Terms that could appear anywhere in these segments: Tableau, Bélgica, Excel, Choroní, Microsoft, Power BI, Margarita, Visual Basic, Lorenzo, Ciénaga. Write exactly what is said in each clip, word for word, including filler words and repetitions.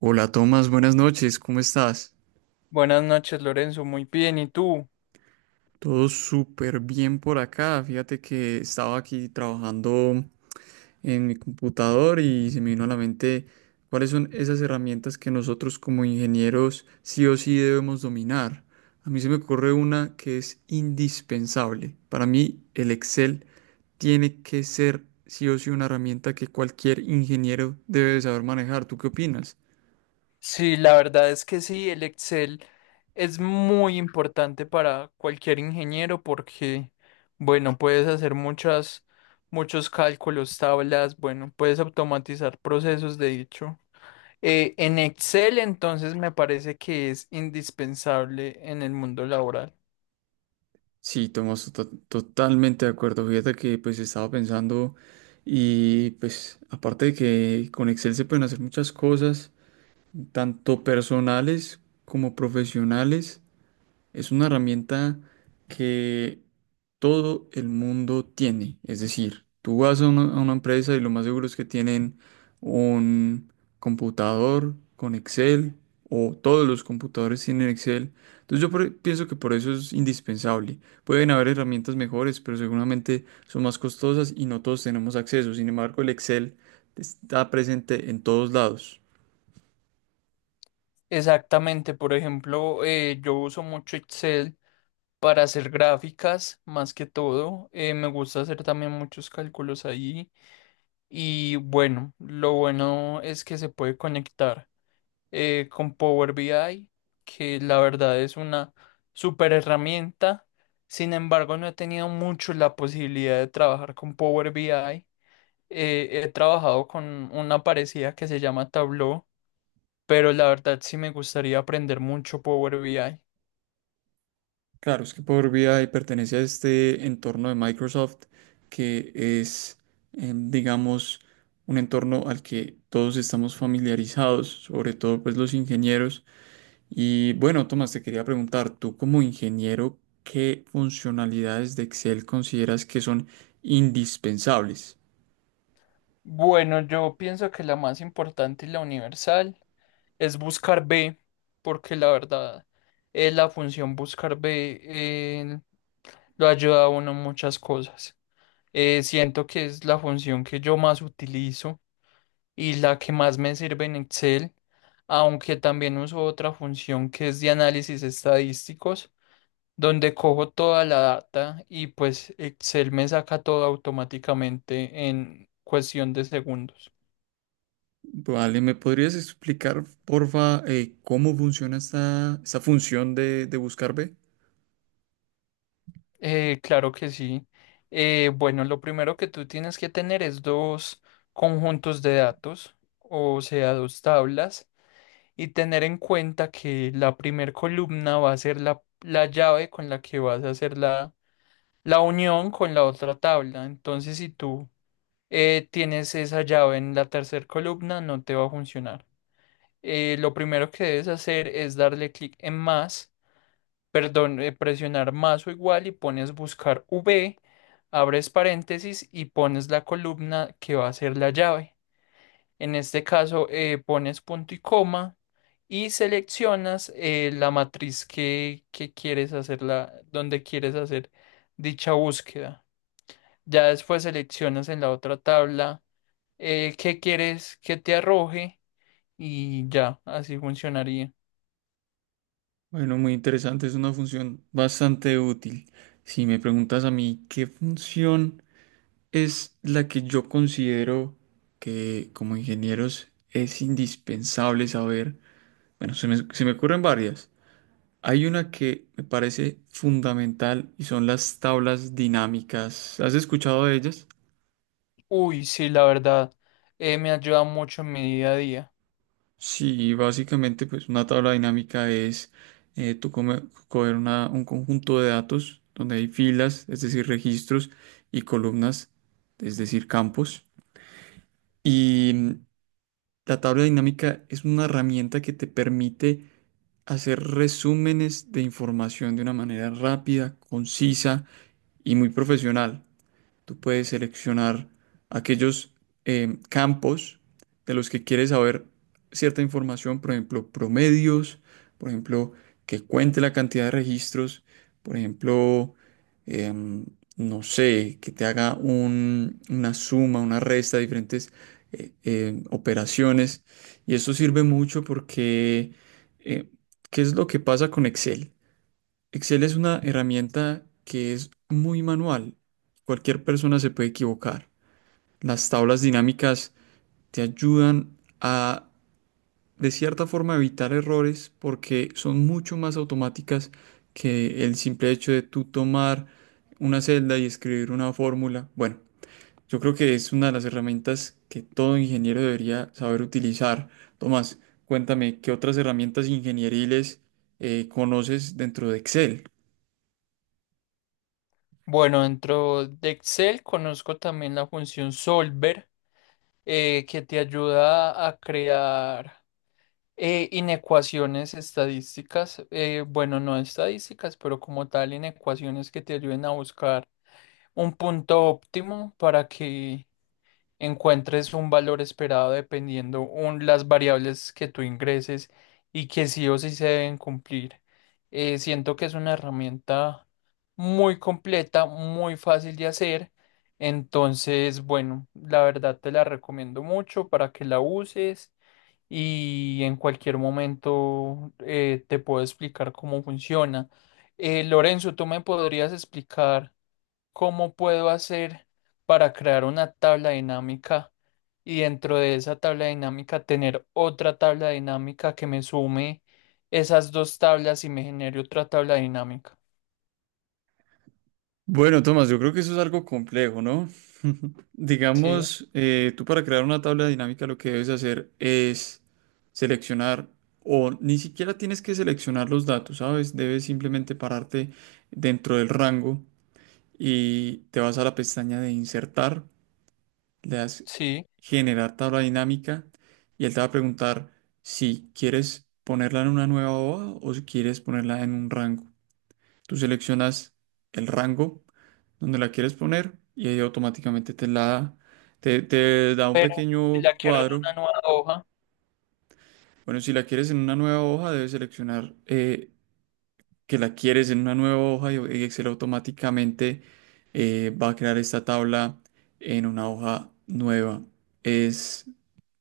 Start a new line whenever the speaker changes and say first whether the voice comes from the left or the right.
right: Hola Tomás, buenas noches, ¿cómo estás?
left: Buenas noches, Lorenzo. Muy bien. ¿Y tú?
right: Todo súper bien por acá. Fíjate que estaba aquí trabajando en mi computador y se me vino a la mente cuáles son esas herramientas que nosotros como ingenieros sí o sí debemos dominar. A mí se me ocurre una que es indispensable. Para mí el Excel tiene que ser sí o sí una herramienta que cualquier ingeniero debe saber manejar. ¿Tú qué opinas?
left: Sí, la verdad es que sí, el Excel es muy importante para cualquier ingeniero porque, bueno, puedes hacer muchas, muchos cálculos, tablas, bueno, puedes automatizar procesos, de hecho. Eh, en Excel, entonces, me parece que es indispensable en el mundo laboral.
right: Sí, Tomás, to- totalmente de acuerdo. Fíjate que pues estaba pensando y pues aparte de que con Excel se pueden hacer muchas cosas, tanto personales como profesionales. Es una herramienta que todo el mundo tiene. Es decir, tú vas a una, a una empresa y lo más seguro es que tienen un computador con Excel o todos los computadores tienen Excel. Entonces yo por- pienso que por eso es indispensable. Pueden haber herramientas mejores, pero seguramente son más costosas y no todos tenemos acceso. Sin embargo, el Excel está presente en todos lados.
left: Exactamente. Por ejemplo, eh, yo uso mucho Excel para hacer gráficas más que todo. Eh, me gusta hacer también muchos cálculos ahí. Y bueno, lo bueno es que se puede conectar eh, con Power B I, que la verdad es una super herramienta. Sin embargo, no he tenido mucho la posibilidad de trabajar con Power B I. Eh, he trabajado con una parecida que se llama Tableau, pero la verdad sí me gustaría aprender mucho Power B I.
right: Claro, es que Power B I pertenece a este entorno de Microsoft que es, eh, digamos, un entorno al que todos estamos familiarizados, sobre todo pues los ingenieros. Y bueno, Tomás, te quería preguntar, tú como ingeniero, ¿qué funcionalidades de Excel consideras que son indispensables?
left: Bueno, yo pienso que la más importante y la universal es buscar B, porque la verdad, eh, la función buscar B eh, lo ayuda a uno en muchas cosas. Eh, siento que es la función que yo más utilizo y la que más me sirve en Excel, aunque también uso otra función que es de análisis estadísticos, donde cojo toda la data y pues Excel me saca todo automáticamente en cuestión de segundos.
right: Vale, ¿me podrías explicar, porfa, eh, cómo funciona esta, esta función de, de buscar B?
left: Eh, claro que sí. Eh, bueno, lo primero que tú tienes que tener es dos conjuntos de datos, o sea, dos tablas, y tener en cuenta que la primer columna va a ser la, la llave con la que vas a hacer la, la unión con la otra tabla. Entonces, si tú eh, tienes esa llave en la tercer columna, no te va a funcionar. Eh, lo primero que debes hacer es darle clic en más perdón, eh, presionar más o igual y pones buscar V, abres paréntesis y pones la columna que va a ser la llave. En este caso, eh, pones punto y coma y seleccionas eh, la matriz que, que quieres hacer la, donde quieres hacer dicha búsqueda. Ya después seleccionas en la otra tabla eh, qué quieres que te arroje y ya, así funcionaría.
right: Bueno, muy interesante, es una función bastante útil. Si me preguntas a mí qué función es la que yo considero que como ingenieros es indispensable saber, bueno, se me, se me ocurren varias. Hay una que me parece fundamental y son las tablas dinámicas. ¿Has escuchado de ellas?
left: Uy, sí, la verdad, eh, me ayuda mucho en mi día a día.
right: Sí, básicamente pues una tabla dinámica es eh, tú come- coger una- un conjunto de datos donde hay filas, es decir, registros y columnas, es decir, campos. Y mm, la tabla dinámica es una herramienta que te permite hacer resúmenes de información de una manera rápida, concisa y muy profesional. Tú puedes seleccionar aquellos eh, campos de los que quieres saber cierta información, por ejemplo, promedios, por ejemplo, que cuente la cantidad de registros, por ejemplo, em, no sé, que te haga un- una suma, una resta de diferentes eh, em, operaciones. Y eso sirve mucho porque, eh, ¿qué es lo que pasa con Excel? Excel es una herramienta que es muy manual. Cualquier persona se puede equivocar. Las tablas dinámicas te ayudan a, de cierta forma, evitar errores porque son mucho más automáticas que el simple hecho de tú tomar una celda y escribir una fórmula. Bueno, yo creo que es una de las herramientas que todo ingeniero debería saber utilizar. Tomás, cuéntame, ¿qué otras herramientas ingenieriles eh, conoces dentro de Excel?
left: Bueno, dentro de Excel conozco también la función solver, eh, que te ayuda a crear eh, inecuaciones estadísticas, eh, bueno, no estadísticas, pero como tal, inecuaciones que te ayuden a buscar un punto óptimo para que encuentres un valor esperado dependiendo un, las variables que tú ingreses y que sí o sí se deben cumplir. Eh, siento que es una herramienta muy completa, muy fácil de hacer. Entonces, bueno, la verdad te la recomiendo mucho para que la uses y en cualquier momento eh, te puedo explicar cómo funciona. Eh, Lorenzo, ¿tú me podrías explicar cómo puedo hacer para crear una tabla dinámica y dentro de esa tabla dinámica tener otra tabla dinámica que me sume esas dos tablas y me genere otra tabla dinámica?
right: Bueno, Tomás, yo creo que eso es algo complejo, ¿no?
left: Sí,
right: Digamos, eh, tú para crear una tabla dinámica lo que debes hacer es seleccionar, o ni siquiera tienes que seleccionar los datos, ¿sabes? Debes simplemente pararte dentro del rango y te vas a la pestaña de insertar, le das
left: sí,
right: generar tabla dinámica y él te va a preguntar si quieres ponerla en una nueva hoja o si quieres ponerla en un rango. Tú seleccionas el rango donde la quieres poner y ahí automáticamente te la da. Te, te da un
left: pero si
right: pequeño
left: la quiero en
right: cuadro.
left: una nueva hoja,
right: Bueno, si la quieres en una nueva hoja, debes seleccionar eh, que la quieres en una nueva hoja y y Excel automáticamente eh, va a crear esta tabla en una hoja nueva. Es,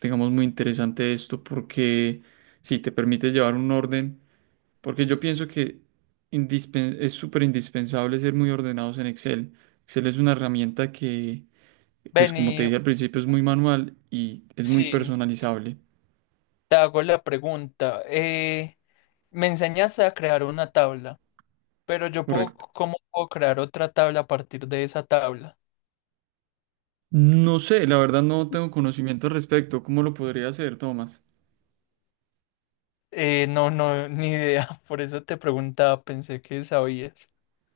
right: digamos, muy interesante esto porque si te permite llevar un orden porque yo pienso que indispen- es súper indispensable ser muy ordenados en Excel. Excel es una herramienta que, pues como te
left: vení,
right: dije al principio, es muy manual y es muy
left: sí,
right: personalizable.
left: te hago la pregunta. Eh, me enseñaste a crear una tabla, pero yo puedo,
right: Correcto.
left: ¿cómo puedo crear otra tabla a partir de esa tabla?
right: No sé, la verdad no tengo conocimiento al respecto. ¿Cómo lo podría hacer, Tomás?
left: Eh, no, no, ni idea. Por eso te preguntaba, pensé que sabías.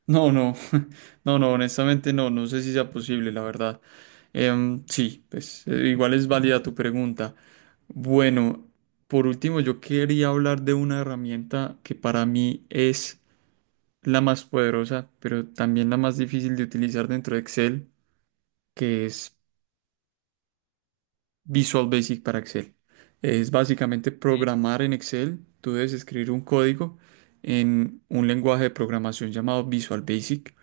right: No, no, no, no, honestamente no, no sé si sea posible, la verdad. Em, sí, pues eh, igual es válida tu pregunta. Bueno, por último, yo quería hablar de una herramienta que para mí es la más poderosa, pero también la más difícil de utilizar dentro de Excel, que es Visual Basic para Excel. Es básicamente programar en Excel. Tú debes escribir un código en un lenguaje de programación llamado Visual Basic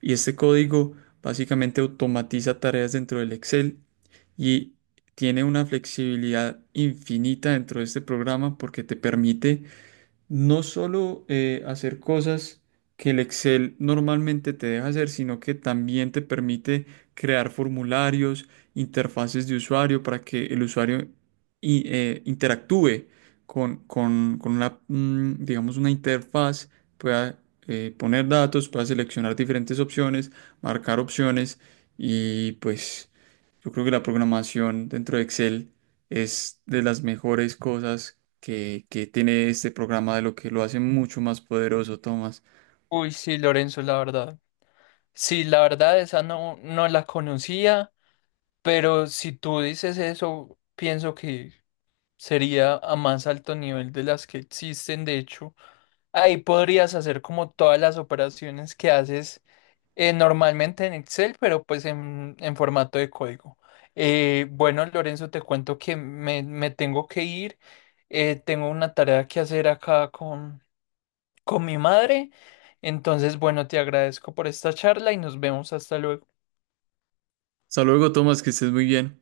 right: y este código básicamente automatiza tareas dentro del Excel y tiene una flexibilidad infinita dentro de este programa porque te permite no solo eh, hacer cosas que el Excel normalmente te deja hacer, sino que también te permite crear formularios, interfaces de usuario para que el usuario i- eh, interactúe con, con- con una, mm, digamos, una interfaz, pueda eh, poner datos, pueda seleccionar diferentes opciones, marcar opciones y pues... Yo creo que la programación dentro de Excel es de las mejores cosas que, que tiene este programa, de lo que lo hace mucho más poderoso, Tomás.
left: Uy, sí, Lorenzo, la verdad. Sí, la verdad, esa no, no la conocía, pero si tú dices eso, pienso que sería a más alto nivel de las que existen. De hecho, ahí podrías hacer como todas las operaciones que haces Eh, normalmente en Excel, pero pues en, en formato de código. Eh, bueno, Lorenzo, te cuento que me, me tengo que ir. Eh, tengo una tarea que hacer acá con, con mi madre. Entonces, bueno, te agradezco por esta charla y nos vemos hasta luego.
right: Hasta luego, Tomás, que estés muy bien.